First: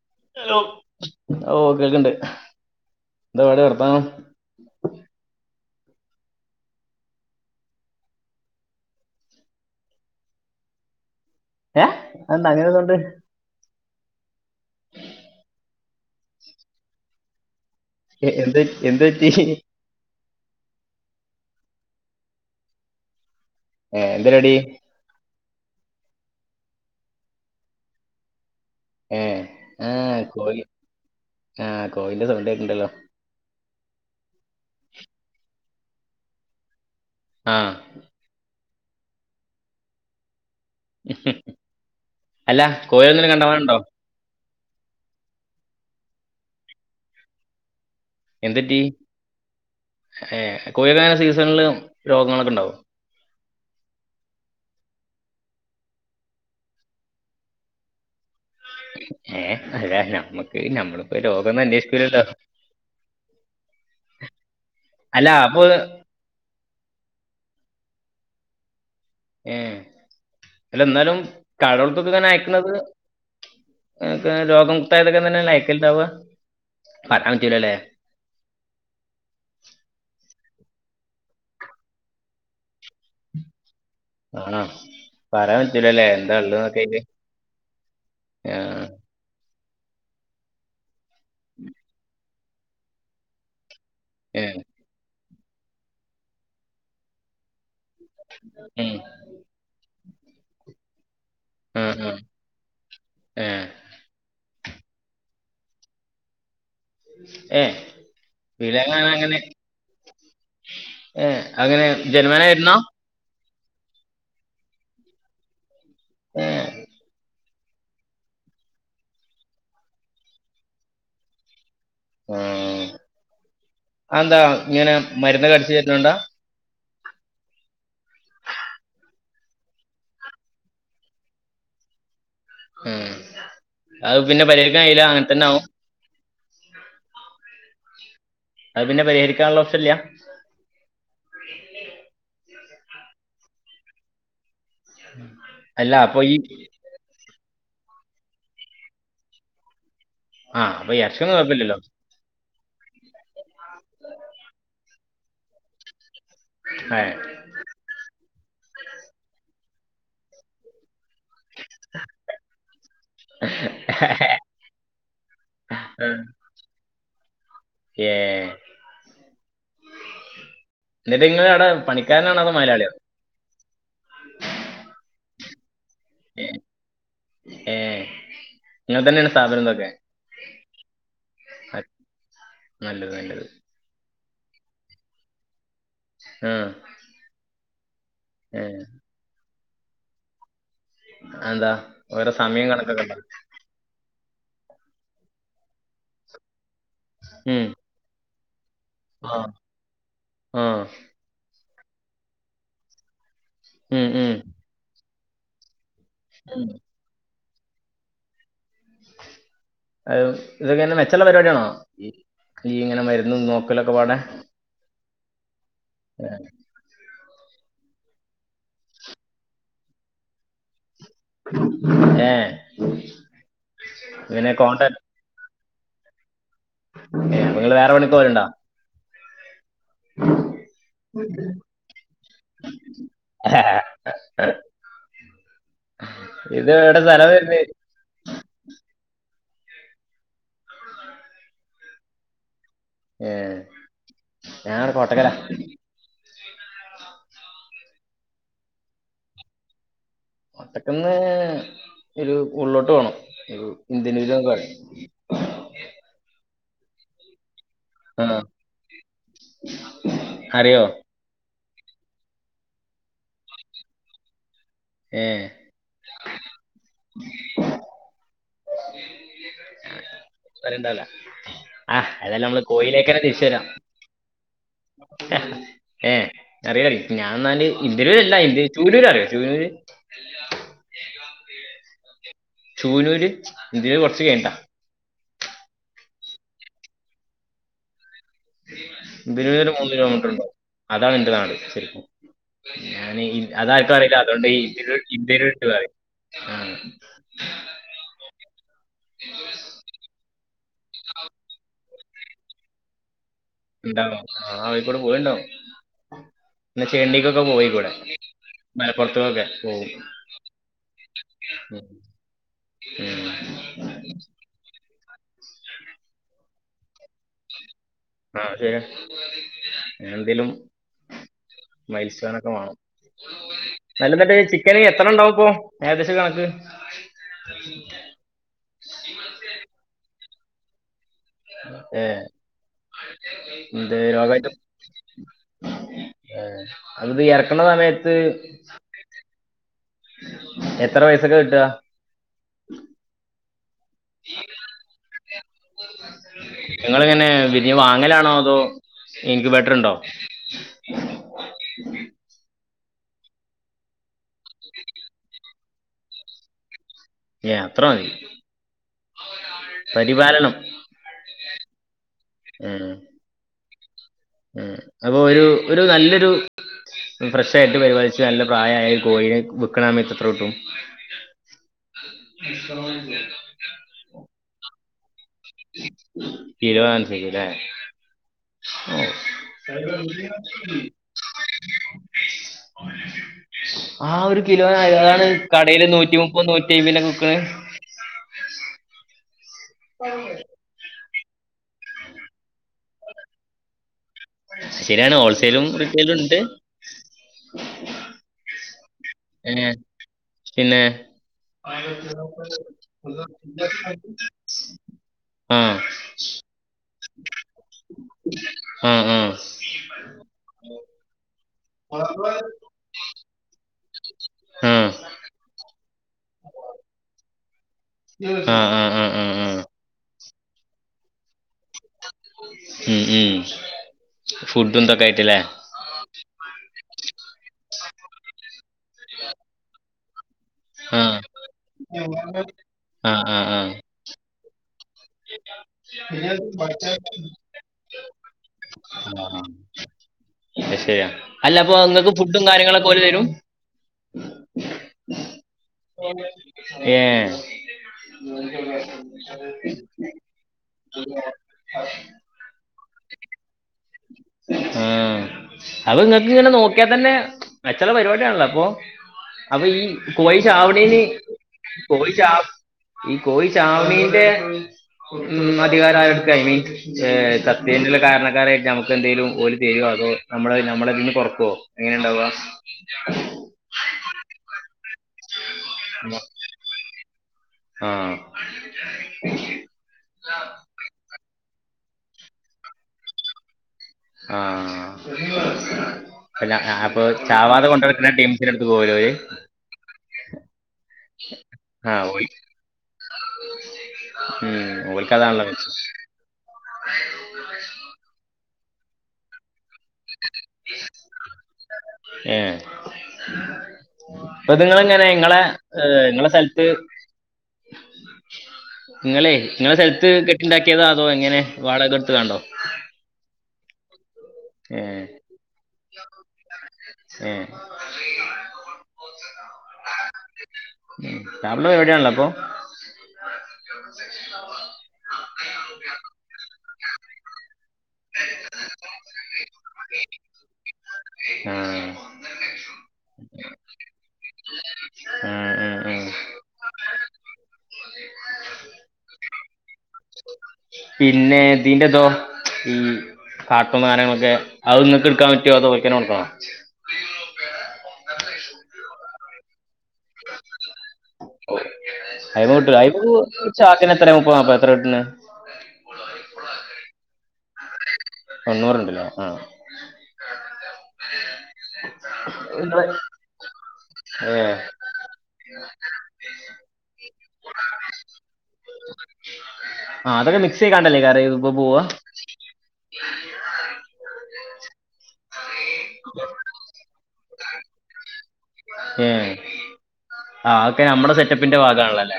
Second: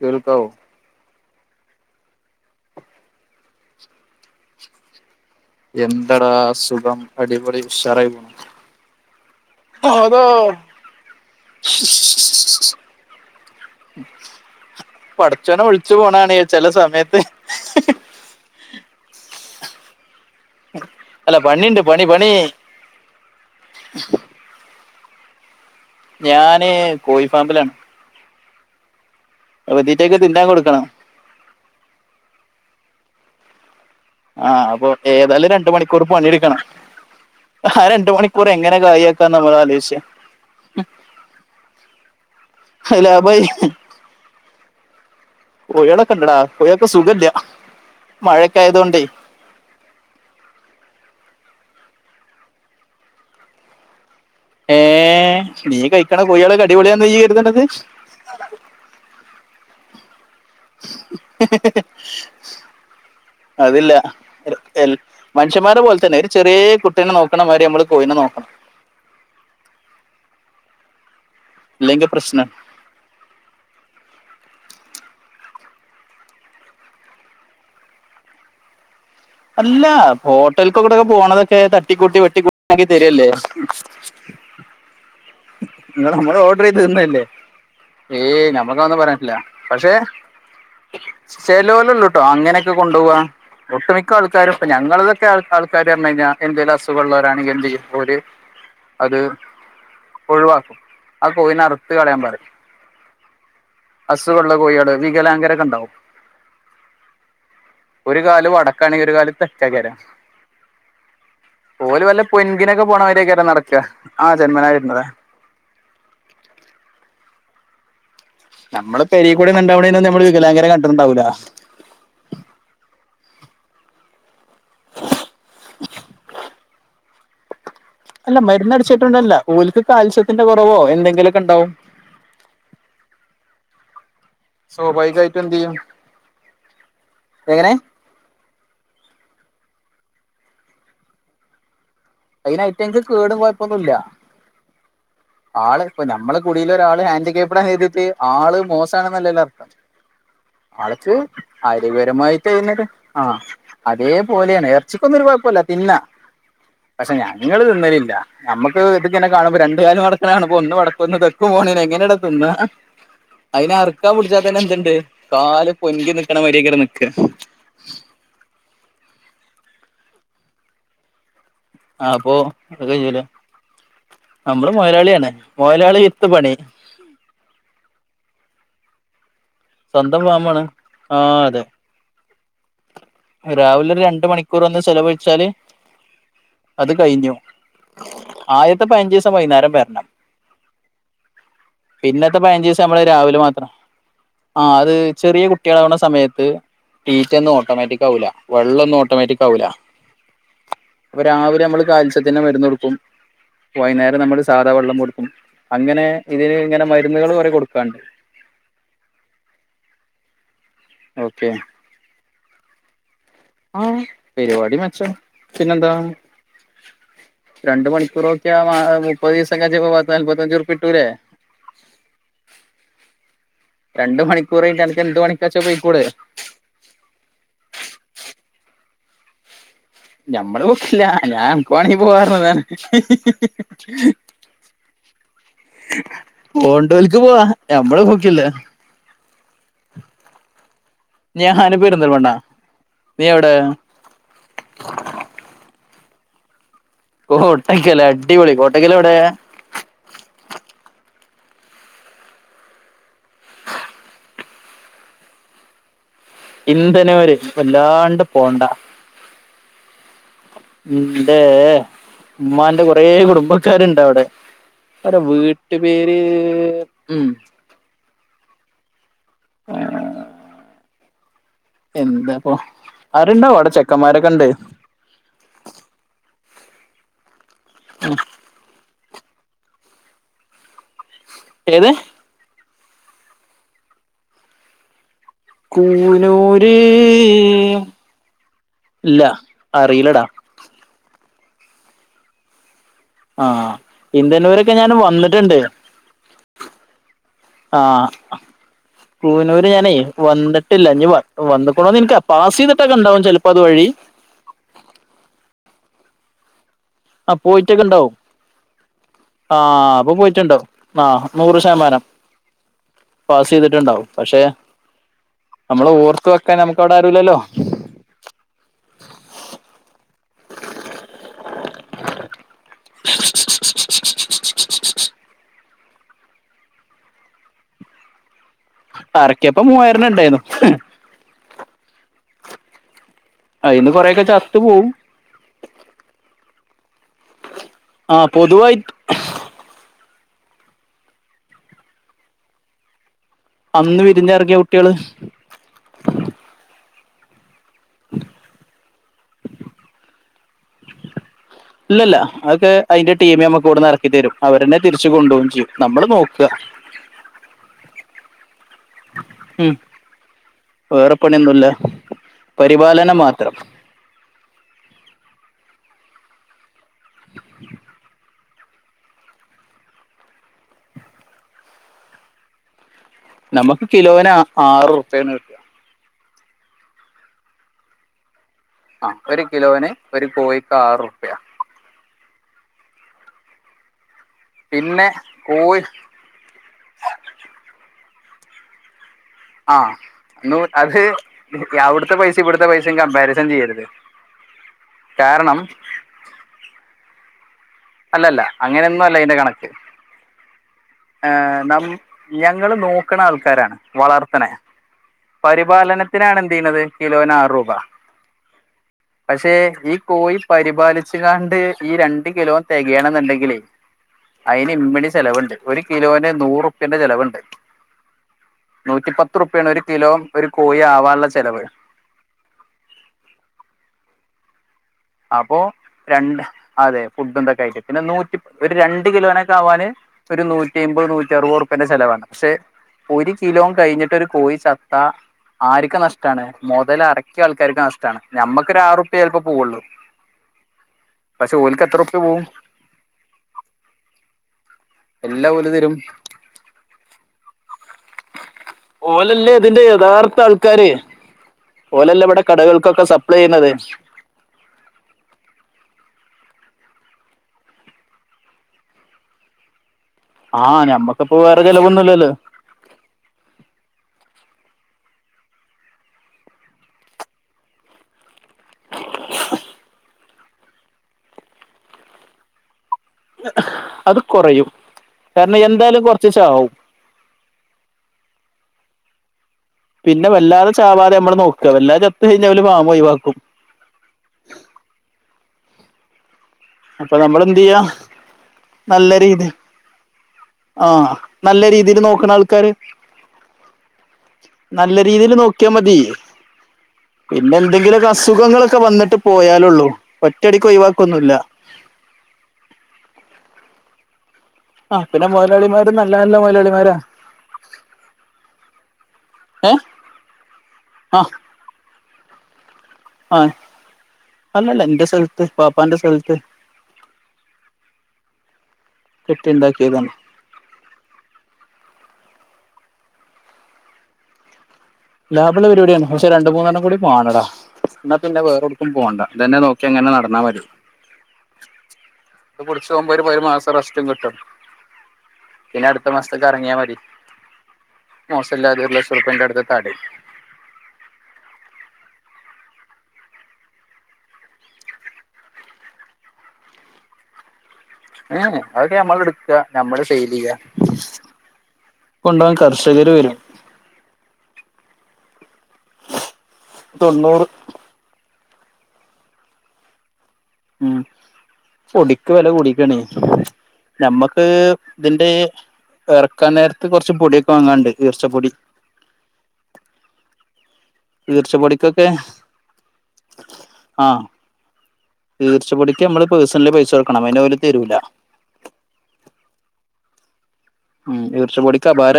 കേൾക്കാവൊ ഓ കേക്ക്ണ്ട് എന്താ ആടെ വർത്താനം എന്തെടാ സുഖം അടിപൊളി ഉഷറായിപോണ് അലോ ഏ എന്താ അങ്ങനെ കൊണ്ട് പടച്ചോനെ വിളിച്ചു പോണാണ് ചെല സമയത്ത് എ എന്തേ എന്തെറ്റി അല്ല പണിണ്ട് പണി പണി ഏ എന്താരടി ഞാന് കോഴിഫാമിലാണ് ഏഹ് തീറ്റയൊക്കെ ആഹ് തിന്നാൻ കോയി കൊടുക്കണം ആ കോയിന്റെ സൗണ്ട്കേക്ക്ണ് ണ്ട് ല്ലോ ആഹ് അപ്പൊ ഏതായാലും രണ്ട് മണിക്കൂർ പണിയെടുക്കണം ആ ആരണ്ട് മണി ക്കൂർ എങ്ങനെ കായ് ആക്കാന്ന് നമ്മളാലോജി ആഹ് അല്ല കോഴി ഒന്നും ലാഭായി കണ്ടമാനണ്ടോ കോഴിയേള്ക്കെണ്ടടാ കോഴിയേക്ക് സുഖല്ല എന്തറ്റി ഏ കോഴിന്റെ സീസണില് രോഗങ്ങളൊക്കെണ്ടാവും ഏ നീ കഴിക്കണ കോഴിയേള്ക്കെ അടിപൊളിയാന്ന നീ കരുത്ണത് ഏഹ് അതാ നമ്മക്ക് നമ്മളിപ്പോ രോഗൊന്നും അന്നെഷികൂലല്ലോ അതില്ല എൽ അല്ല അപ്പൊ മനുഷ്യന്മാരെ പോലെ തന്നെ ചെറ്യേകുട്ടിനെ നോക്കണമാതിരി നമ്മള് കോയിനെ നോക്കണം ഏഹ് അല്ലന്നാലും ഇല്ലെങ്കിൽ കടേള്കൊക്കെങ്ങനെ പ്രശ്നം അയക്കണത് ഇത് രോഗപേതായതൊക്കെ തന്നെഅല്ലെ അയക്കല്ണ്ടാവാ പറയാം പറ്റൂലല്ലേ അല്ലാ ഹോട്ടൽകൊക്കെ പോണതൊക്കെ തട്ടിക്കൂട്ടി വെട്ടിക്കൂട്ടിആക്കി തരല്ലേ ആഹ് പറയാൻ പറ്റൂലല്ലേ നിങ്ങൾ നമ്മൾ ഓർഡർ ചെയ്ത് എന്താള്ന്നക്കയില് തിന്നല്ലേ ഏയ് നമ്മക്കതൊന്നും പറയാറ്റില്ല പക്ഷെ ചെലേലൊള്ളുട്ടോ അങ്ങനെക്കെ കൊണ്ടോവാ ഒട്ട്മിക്ക ക്ക ഏ ആൾക്കാരും ഇപ്പ ങ്ങള്തൊക്കെ ക്കാൾക്കാരുപറഞ്കയ്ഞാ എന്തേലും അസുഖള്ളവരാണങ്കി എന്തിയും ഓര് ഉം അത് ഒഴിവാക്കും ആ കോഴ്ളേ ആ അറുത്ത് ആ കളയാം പറേം ഏ അസുഖള്ളകോഴ്ള് വികലാങ്കരൊക്കെണ്ടാവും ഏഹ് [unintelligible] ഒരുകാല തച്ചകര ഏ അങ്ങനെ ഓലു വല്ല ജന്മന വരുന്നോ പൊൻഗിനൊക്കെ പോയി പോണമാരിയൊക്കെയാട്ട് നടക്ക ആ ജന്മനാവര്ന്നത ഏഹ് നമ്മള് പെരേകുടിന്ന്ണ്ടാവണീനൊന്നും നമ്മള് വികലാംഗരെ കണ്ടിട്ട്ണ്ടാവില്ല ഉം അതെന്താ ഇങ്ങനെ മര്ന്നൊക്കെ അടിച്ച്കയ്റ്റ്ണോണ്ടാ അല്ല മര്ന്ന് അടിച്ചിട്ടോണ്ടല്ല ഓൽക്ക് കാൽസ്യത്തിന്റെ കൊറവോ എന്തെങ്കിലുക്കെണ്ടാവും ഉം അത് പിന്നെ പരിഹരിക്കായീല അങ്ങനെ സ്വാഭാവികമായിട്ടും എന്ത് തന്നാവും ചെയ്യും എങ്ങനെ അത് പിന്നെ പരിഹരിക്കാനുള്ള ഓപ്ഷല്യ അയിനായിട്ട് എന്ക്ക് കേടും കൊയപ്പൊന്നും ഇല്ല ആള് അല്ല ഇപ്പ അപ്പൊ ഈ ഞമ്മളെ കുടീലൊരാള് ഹാൻഡികാപ്പ്ടായത് ആള് മോശമാണെന്നല്ലല്ലാ അർത്ഥം ആ അപ്പൊ ഈ ആൾക്ക് ഇറച്ചിയൊന്നും കുഴപ്പമില്ലല്ലോ ആരോഗ്യപരമായി ആഹ് അതേപോലെയാണ് എറച്ചിക്കൊന്നും ഒരു കുഴപ്പല്ല തിന്നാ ഏ പക്ഷെ ഞങ്ങള് തിന്നലില്ല നമ്മുക്ക് ഇതൊക്കന്നെ കാണുമ്പ രണ്ടു കാലു മടക്കണ കാണുമ്പോ ഒന്ന് വടക്കും ഒന്ന് തെക്കും പോണേനെ എങ്ങനേടാ തിന്ന അയിനെ അറുക്കാൻ പിടിച്ചാ തന്നെന്തുണ്ട് കാല് പൊങ്കി നിക്കണ മാരിയങ്ങന നിക്ക ഏഹ് എന്നിട്ട്ങ്ങള അടെ അപ്പൊ പണിക്കാരനാണോ അതോ അത് മൊയലാളിയോ കയ്യൂല നമ്മള് മൊയലാളിയാണ് മൊയലാളി ഏഹ് ഏഹ് നിങ്ങളെ തന്നെയാണോ സ്ഥാപനംന്നൊ സ്വന്തം ഫാമാണ് ആഹ് അതെ അ- നല്ലത് നല്ലത് രാവിലെ ഒരു രണ്ടു മണിക് കൂറൊന്ന് ചെലവഴിച്ചാല് ഉം അത് കയിഞ്ഞു ആദ്യത്തെ പതിനഞ്ചിവസം വൈന്നേരം വരണം അതെന്താ ഓരോ പിന്നത്തെ സമയം പതിനഞ്ചിവസം നമ്മള് കണക്കൊക്കെ ഉണ്ടോ രാവിലെ മാത്രം ആഹ് അത് ചെറിയ കുട്ടികളാവ്ണ സമയത്ത് തീറ്റ ന്നും ഉം ഓട്ടോമാറ്റിക്കാവൂല്ല വെള്ളൊന്നും ഓ ആ ട്ടോമാറ്റിക്കാവൂല്ല ആ അപ്പ രാവിലെ മ്മള് കാൽസ്യത്തിൻ്റെ മരുന്നുകൊടുക്കും ഉം വൈന്നേരം ഉം നമ്മള് സാദാ വെള്ളം കൊടുക്കും അങ്ങനെ ഇതിന് ഇങ്ങനെ മരുന്നുകള് കൊറെ കൊടുക്കാണ്ട് ആഹ് ഇതൊക്കെ എന്ന മെച്ചൊള്ള ഓക്കെ പരിപാടിയാണോ നീ ഇങ്ങനെ മരുന്ന് നോക്കലൊക്കെ ആഹ് പാടെ പരിപാടി മെച്ചം പിന്നെന്താ ആഹ് രണ്ടു മണിക്കൂറുനോക്കിയാ ആ മുപ്പത് ദിവസം കഴിയുമ്പ പത്ത്നാല്പത്തഞ്ചുറുപ്യ ട്ടൂല്ലേ ഏ രണ്ട് ഇങ്ങനെ മണിക്കൂർ കയിഞ്ഞിട്ട് കോണ്ടാക്ട് അനക്ക് എന്തു പണി ട്ടാച്ച പൊയ്ക്കൂടേ നിങ്ങള് വേറെ പണിക്ക് വരുണ്ടാ ഞമ്മള് പൊക്കില്ല ഞാൻ എണിക്വാണെങ്കി പോവാറുന്നതാ ഇത് എവിടെ പോണ്ടോല്ക്ക് സ്ഥലം പോവാ വരുന്നത് ഞമ്മള് പൊക്കില്ല ഞാന് പെരിന്തൽമണ്ണ നീ എവിടെ ഏഹ് ഞാ അവടെ കോട്ടക്കലാ കോട്ടയ്ക്കല അടിപൊളി കോട്ടക്കലെവിടെയാ കോട്ടക്കന്ന് ഒരു ഉള്ളോട്ട് പോണം ഒരു ഇന്ദിനൂര്ന്ന് പറയും ഇന്ദനൂര് വല്ലാണ്ട് ആ പോണ്ട അറിയോ ഇന്റെ ഉമ്മാൻ്റെ കുറേ കുടുംബക്കാരുണ്ടവിടെ അവരെ ഏ വീട്ടുപേര് ഉം ആരുണ്ടാവല്ല എന്താ അപ്പൊ ആരുണ്ടാവോ അവിടെ ചെക്കന്മാരൊക്കെ ണ്ട് ഏഹ് അറിയറിയാ ഞാൻ ന്നാല് ഇന്ദരൂര്ല്ല ചൂനൂര് അറിയോ ചൂനൂര് ഏത് ചൂനൂര് ഇന്ദിനൂര് കുറച്ച് കഴിഞ്ഞ്ട്ടാ കൂനൂര് ഇല്ല ഇതിനൊരു മൂന്ന് അറിയില്ലടാ കിലോമീറ്റർ ഉണ്ടാവും അതാണ് എൻ്റെ നാട് ശരിക്കും ഞാൻ ഇ അത് ആഹ് ആർക്കും അറിയില്ല അതുകൊണ്ട് ഇ ഇന്ത്യന്നൂരൊക്കെ ഞാൻ ഇന്ത്യ വന്നിട്ടുണ്ട് വിട്ട് പറയും [inaudible] കൂവനൂര് ഞാനേ വന്നിട്ടില്ല ഇനി വന്നൊണ്ടന്ന് നിനാ പാസ് ചെയ്തിട്ടൊക്കെ ഉണ്ടാവും ചിലപ്പോ അത് വഴി ഉണ്ടാവോ ആഹ് ആയിക്കൂടെ പോയിണ്ടാവോ പിന്ന ആ ചേണ്ടീക്കൊക്കെ പോയിട്ടൊക്കെ പോയിക്കൂടെ ഉണ്ടാവും മലപ്പുറത്തൊക്കെ ആഹ് അപ്പൊ പോയിട്ടുണ്ടോ ആഹ് നൂറ് ഉം. ശതമാനം പാസ് ചെയ്തിട്ടുണ്ടാവും പക്ഷെ [inaudible] നമ്മള് ഓർത്ത് വെക്കാൻ നമ്മൾക്ക് അവിടെ ആരുല്ലല്ലോ ആഹ് ശേരിയനെഎന്തേലും മൈൽസഖാനൊക്കെമാണോ അല്ലനിണ്ടെ ചിക്കന് എത്ര ഉണ്ടാവും ഇപ്പോ ഏകദേശ കണക്ക് അറക്കിയപോ മൂവായിരന ഉണ്ടായിരുന്നു ഏഹ് അയിന്ന് കൊറെയൊക്കെ എന്തരോഗയി ചത്തു പോവും ആഹ് അത് ഇത് അറക്കണ സമയത്ത് ആഹ് പൊതുവായി എത്ര പൈസക്ക കിട്ടുക അന്ന് വിരിഞ്ഞറങ്ങിയ കുട്ടികള് നിങ്ങളിനെ വിരിഞ്ഞ് വാങ്ങലാണോ അതോ ഇൻങ്കിബെറ്റർണ്ടോ [inaudible] ഇല്ലല്ല അതൊക്കെ അതിന്റെ ടീമി നമ്മുക്ക് ഇവിടെന്ന് ഇറക്കി തരും അവര് തന്നെ തിരിച്ച് കൊണ്ട് പോകയും ചെയ്യും നമ്മള് നോക്കുക യെഅത്ര മതി ഉം പരിപാലനം വേറെ പണിയൊന്നുല്ല ഉം പരിപാലനം മാത്രം ഉം അപ്പൊ ഒരു ഒരു നല്ലൊരു ഫ്രഷ് ആയിട്ട് പരിപാലിച്ച് നല്ല പ്രായമായ കോഴിനെ വിൽക്കണമയാത്ത് എത്ര കിട്ടും [inaudible] നമ്മക്ക് കിലോന് ആറ് റുപിയാണ് കി - കിലോനുസരിച്ചല്ലേ ആഹ് ഒരു കിലോന് ഒരു കോഴിക്ക് ആറുപ്യ ആഹ് ഒരു കിലോന പിന്നെ അതാണ് കോഴി കാടെൽ നൂറ്റിമു- ഇപ്പ നൂറ്റിപതിനക്ക വിക്കണ് ആഹ് അന്നു അത് അവിടുത്തെ പൈസ ഇവിടുത്ത പൈസയും കമ്പാരിസൺ ചെയ്യരുത് കാരണം ലുണ്ട് അല്ലല്ല അങ്ങനെനൊന്നും അല്ല ഇതിന്റെ കണക്ക് ഏ പിന്നെ ആഹ് നമ്മ് ഞങ്ങള് നോക്കണ ആൾക്കാരാ വളർത്തന ആഹ് പരിപാലനത്തിനാണ് എന്ത് ചെയ്യുന്നത് കിലോന് ആറ് രൂപ ആഹ് ആഹ് പക്ഷെ ഈ കോയി പരിപാലിച്ചികാണ്ട് ഈ രണ്ട് കിലോ തികയാണെന്നുണ്ടെങ്കിലെ അയിന് ആഹ് ഇമ്മണി ചെലവുണ്ട് ഒരു കിലോന് നൂറുപ്പ്യന്റെ ചിലവുണ്ട് ആഹ് ആഹ് ആഹ് ആഹ് ആഹ് നൂറ്റിപ്പത്ത്റുപ്പ്യയാണ് ഒരു കിലോ ഒരു കോഴി ആവാനുള്ള ചെിലവ് ഉം ഉം ഫുഡിന്റെ കായി- അപ്പോ രണ്ട് അതെ ഫുഡ് എന്തൊക്കെ ആയിട്ട് പിന്നെ നൂറ്റിപ്പ ഒരു രണ്ട് കിലോനൊക്കെ ആവാന് ഒരു നൂറ്റി അമ്പത് ആഹ് നൂറ്റി അറുപത് റുപ്പേന്റെ ചെലവാണ് പക്ഷെ ആഹ് ഒരു ആഹ് കിലോം ആഹ് കഴിഞ്ഞിട്ട് ഒരു കോഴി ചത്ത് - ചത്താ ആരിക്ക് നഷ്ടണ് മുതല് ഇറക്കിയ ആൾക്കാരിക്ക് നഷ്ടണ് ഞമ്മക്ക് ഒരു ആറുപ്പ്യേ ചിലപ്പ പോവുള്ളു ആശേരിയ അല്ല അപ്പൊ നിങ്ങക്ക് റുപ്യ ഫുഡും പോവും കാര്യങ്ങളൊക്കെ ഓല് തരും എല്ലാം ഓല് തരും ഏഹ് ഓലല്ലേ ഇതിന്റെ [unintelligible] യഥാർത്ഥ ആൾക്കാര് ഓലല്ല ഇവിടെ കടകൾക്കൊക്കെ സപ്ലൈ ചെയ്യുന്നത് ആഹ് അപ്പൊ ഇങ്ങക്ക് ഇങ്ങനെ നോക്കിയാൽ തന്നെ മേച്ചള്ള പരിപാടിയാണല്ലോ അപ്പൊ അപ്പൊ ഈ കോയി ആ ചാവ്ണേന് ഞമ്മക്കിപ്പോ വേറെ കോയി ചെലവൊന്നുമില്ലല്ലോ ചാ ഈ കോയി ചാവണേന്റെ ഉം അധികാരം ആരിക്കായിന് ഏഹ് ചത്തെന്ള്ള കാരണക്കാരായിട്ട് നമ്മകന്തെലും ഓലി തരുവോ അതോ നമ്മള നമ്മളതിന്ന് കൊറക്കുവോ എങ്ങനെ ഉണ്ടാവുക ന്നെ അത് കുറയും കാരണം എന്തായാലും കുറച്ച് ചാവും ആഹ് പിന്നെ വല്ലാതെ ചാവാതെയമ്മള് നോക്കുക വല്ലാതെ ചത്ത് കഴിഞ്ഞാല് ഓല് ഫാമൊഴിവാക്കും ആഹ് [unintelligible] അപ്പൊ നമ്മൾ എന്ത് ചാവാതെ ചെയ്യാ കൊണ്ടടക്കുന്ന ടീംസിൻ്റെ അടുത്ത് പോവുലേ ഓല് ആഹ് നല്ല ആ രീതില് ഓൽ നോക്കണാൾക്കാര് ഉം നല്ല രീതിയില് ഓൽക്കതാണല്ലോ മെച്ചം നോക്കിയാമതി പിന്നെ എന്തെങ്കിലൊക്കെ അസുഖങ്ങളൊക്കെ വന്നിട്ട് പോയാലുള്ളൂ ഒറ്റടിക്ക് ഒഴിവാക്കൊന്നുല്ല ഏഹ് അപ്പൊ ഇത് ആ നിങ്ങളെങ്ങനെ പിന്നെ നിങ്ങളെ മുതലാളിമാര് ഏഹ് നല്ല നിങ്ങളെ നല്ല സ്ഥലത്ത് മുതലാളിമാരാ നിങ്ങളെ ഏ ങ്ങളെ സ്ഥലത്ത് കെട്ടിണ്ടാക്കിയതൊ അതോ ആ എങ്ങനെ വാടകെടുത്ത്കാണ്ടോ ആഹ് അതോന്നുഅല്ല ഇന്റെ സൽത്ത് വാപ്പാന്റെ സൽത്ത് ഉം കെട്ടിണ്ടാക്കിയതാണ് ഉം ലാഭള്ള പരിപാടിയാണല്ലേപ്പൊ [inaudible] ലാഭള്ള പരിപാടിയാണ് പക്ഷെ രണ്ടുമൂന്നെണ്ണം കൂടി മാണെടാ ന്നാ പിന്നെ വേറൊടുക്കും പോണ്ട ഇതന്നെ നോക്കി അങ്ങനെ നടന്നാ മതി ആ ഇത് പിടിച്ചോകുമ്പോ ഒരു പയ് മാസ റെസ്റ്റും കിട്ടും ആ, ആ, പിന്നെ ആ. അടുത്ത മാസത്തേക്കെറങ്ങിയാൽ മതി മോശല്ലാതെ ഒരു ലക്ഷം റുപ്പന്റെ അടുത്ത് തടിം [inaudible] പിന്നെ ഇതീന്റെതോ ഈഹ് കാട്ടും കാര്യങ്ങളൊക്കെ അത് ഇങ്ങക്ക്ട്ക്കാൻ പറ്റോ അതോക്കന്നെ കൊടുക്കണോ ഏ എ അതൊക്കെ നമ്മളെടുക്ക നമ്മള് സെയിലെയ്യാ കൊണ്ടാവാൻ കർഷകര് വരും ഒരു ചക്കിനെത്ര മുപ്പൊ നാപ്പൊ എത്രെ കിട്ടുന്നെ തൊണ്ണൂറ് തൊണ്ണൂറ്ണ്ട്ലെ ആഹ് ഉം പൊടിക്ക് വെല കൂടീക്കാണെ ഏ ഞമ്മക്ക് ഇതിന്റെ എറക്കാൻ നേരത്ത് കുറച്ച് പൊടിയൊക്കെ വാങ്ങാണ്ട് ഈർച്ചപ്പൊടി ആഹ് അതൊക്കെ മിക്സയ്ക്കാണ്ടല്ലേ ഇതിപ്പോ പോവ ഈർച്ചപ്പൊടിക്കൊക്കെ ആഹ് ഈർച്ചപൊടിക്ക് നമ്മള് പേഴ്സൺലി പൈസ ക്കണം അയ്ന് ഓല് തരൂല ഏഹ് ആഹ് അതൊക്കെ നമ്മളെ ഉം സെറ്റപ്പിന്റെ ഈർച്ചപ്പൊടിക്ക് ഭാഗാണല്ലോല്ലേ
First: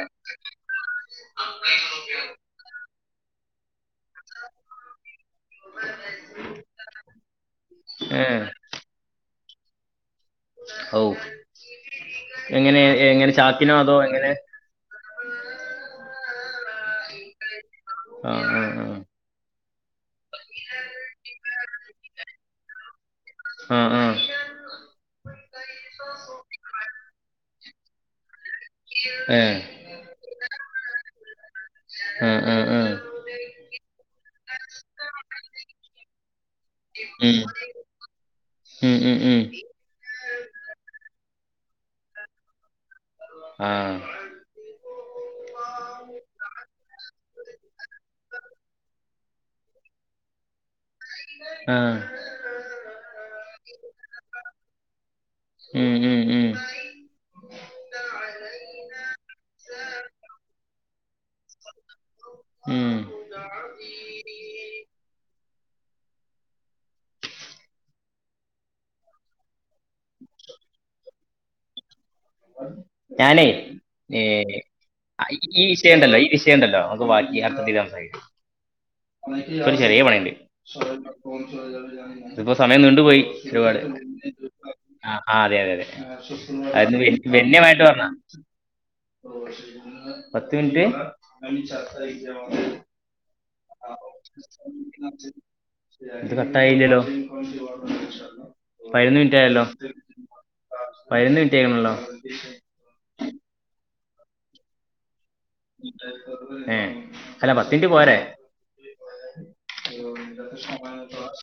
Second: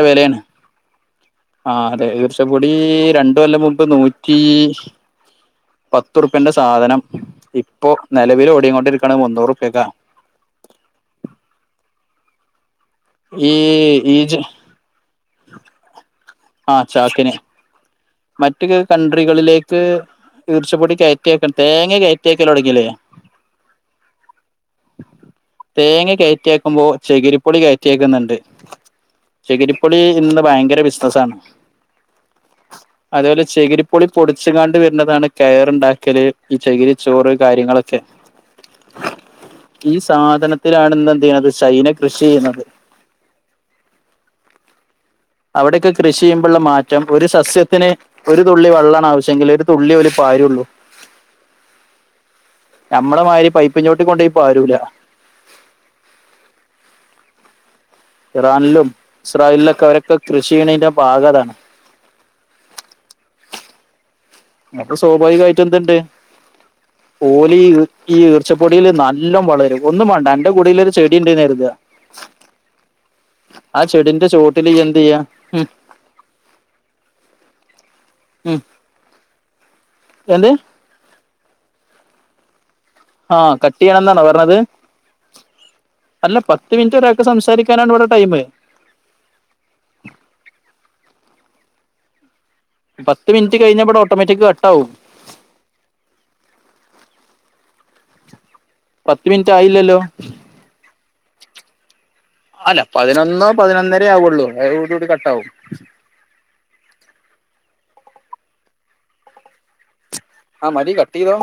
ആഹ് അതെ ഈർച്ചപ്പൊടീ രണ്ട് കൊല്ലം മുൻപ് നൂറ്റീ പത്ത്ർപ്പ്യന്റെ സാധനം ഇപ്പോ ഏ നെലവില് ഓടിക്കൊണ്ടിരിക്ക്ണെ മുന്നൂറുപ്യക്കാ ഹൗ എങ്ങനെ എങ്ങനെ ചാക്കിനോ അതോ എങ്ങനെ ആഹ് ചാക്കിന് അഹ് മറ്റ് കൺട്രികളിലേക്ക് ഈർച്ചപ്പൊടി കയറ്റിയ്ക്കണം തേങ്ങ കയറ്റിയ്ക്കല് തുടങ്ങിയല്ലോ ഞാൻ ആഹ് ആഹ് ആഹ് തേങ്ങ കെയറ്റിയക്കുമ്പോ ചെകിരിപ്പൊളി കെയറ്റിയാക്കുന്നുണ്ട് ഏഹ് പ്പൊളി ഇന്ന് ഭയങ്കര ബിസിനസ്സാണ് ആഹ് ആഹ് ആഹ് അത്പോലെ ചെകിരിപ്പൊളി പൊടിച്ച്ങ്ങാണ്ട് വെര്ണതാണ് കെയറ്ണ്ടാക്കല് ഈ ചകിരി ചോറ് ഏഹ് കാര്യങ്ങളൊക്കെ ഈ സാധനത്തിലാണ് ഇന്നെന്തെയ്യ്ണത് ചൈന കൃഷ്യെയ്യ്ണത് ആഹ് അവടെക്കെ കൃഷി ചെയ്യുംമ്പെള്ള മാറ്റം ഒരു സസ്യത്തിന് ഒര് തുള്ളി വള്ളാണ് ആവശ്യെങ്കില് ഒരു തുള്ളി ഓല് പാരൊള്ളൂ ആഹ് ഞമ്മളെ മായ്രി പൈപ്പിൻചോട്ടി കൊണ്ടാേയി പാരൂലാ ഉം ഉം ഉം ഉം ആഹ് ആഹ് ഉം ഉം ഉം ഇറാനിലും ഇസ്രായേൽലൊക്കെ അവരൊക്കെ കൃഷിയ്യ്ണേന്റെ ഭാഗതാണ് ഉം മുക്ക് സ്വാഭാവികായിട്ടും എന്ത്ണ്ട് [inaudible] ഓല് ഇ ഈ ഈർച്ചപ്പൊടീല് നല്ലോം വളരും ഒന്നും മാണ്ട അന്റെ കൂടീലൊരു ചെടിണ്ട്ന്നെര്താ ഞാനേ ആ ചെടിന്റെ ഏഹ് ചോട്ടിൽ ഇയ്യ് എന്ത് ചെയ്യാ ഐ ഉം ഈ വിഷയണ്ടല്ലോ ഈ വിഷയണ്ടല്ലോ നമ്ക്ക് ബാക്കി അത് സംസാരിക്കാ ഉം ച്ചൊര് ചെറ്യേ പണിണ്ട് എന്ത് ഇത്പ്പോ സമയം നീണ്ട്പോയി ആഹ് കട്ട്യ്യെെണംന്നാണോ പർഞ്ഞെത് ആഹ് ആഹ് അതെ അതെ അതെ അതെന്ന് ഒരാൾക്ക് വെന്യമായിട്ട് സംസാരിക്കാനാണ് ഇവിടെ പർഞ്ഞാ ടൈമ് പത്ത് മിൻറ്റ് പത്ത് മിൻറ്റ് കയ്ഞ്ഞാ ബടെ ഓട്ടോമാറ്റിക് കട്ടാവും ഇത് കട്ടായില്ല്യല്ലോ പയ്നൊന്ന് പത്ത് മിനിറ്റ് മിൻറ്റായല്ലോ ആയില്ലല്ലോ പയ്നൊന്ന് മിൻറ്റായ്ണല്ലോ അല്ല പതിനൊന്നോ പതിനൊന്നരേ ആവാെള്ളൂ അതോട് കൂടി കട്ടാവും ഏഹ് അല്ല പത്തിൻറ്റ് പോരെ ആഹ് മതി കട്ടെയ്തോ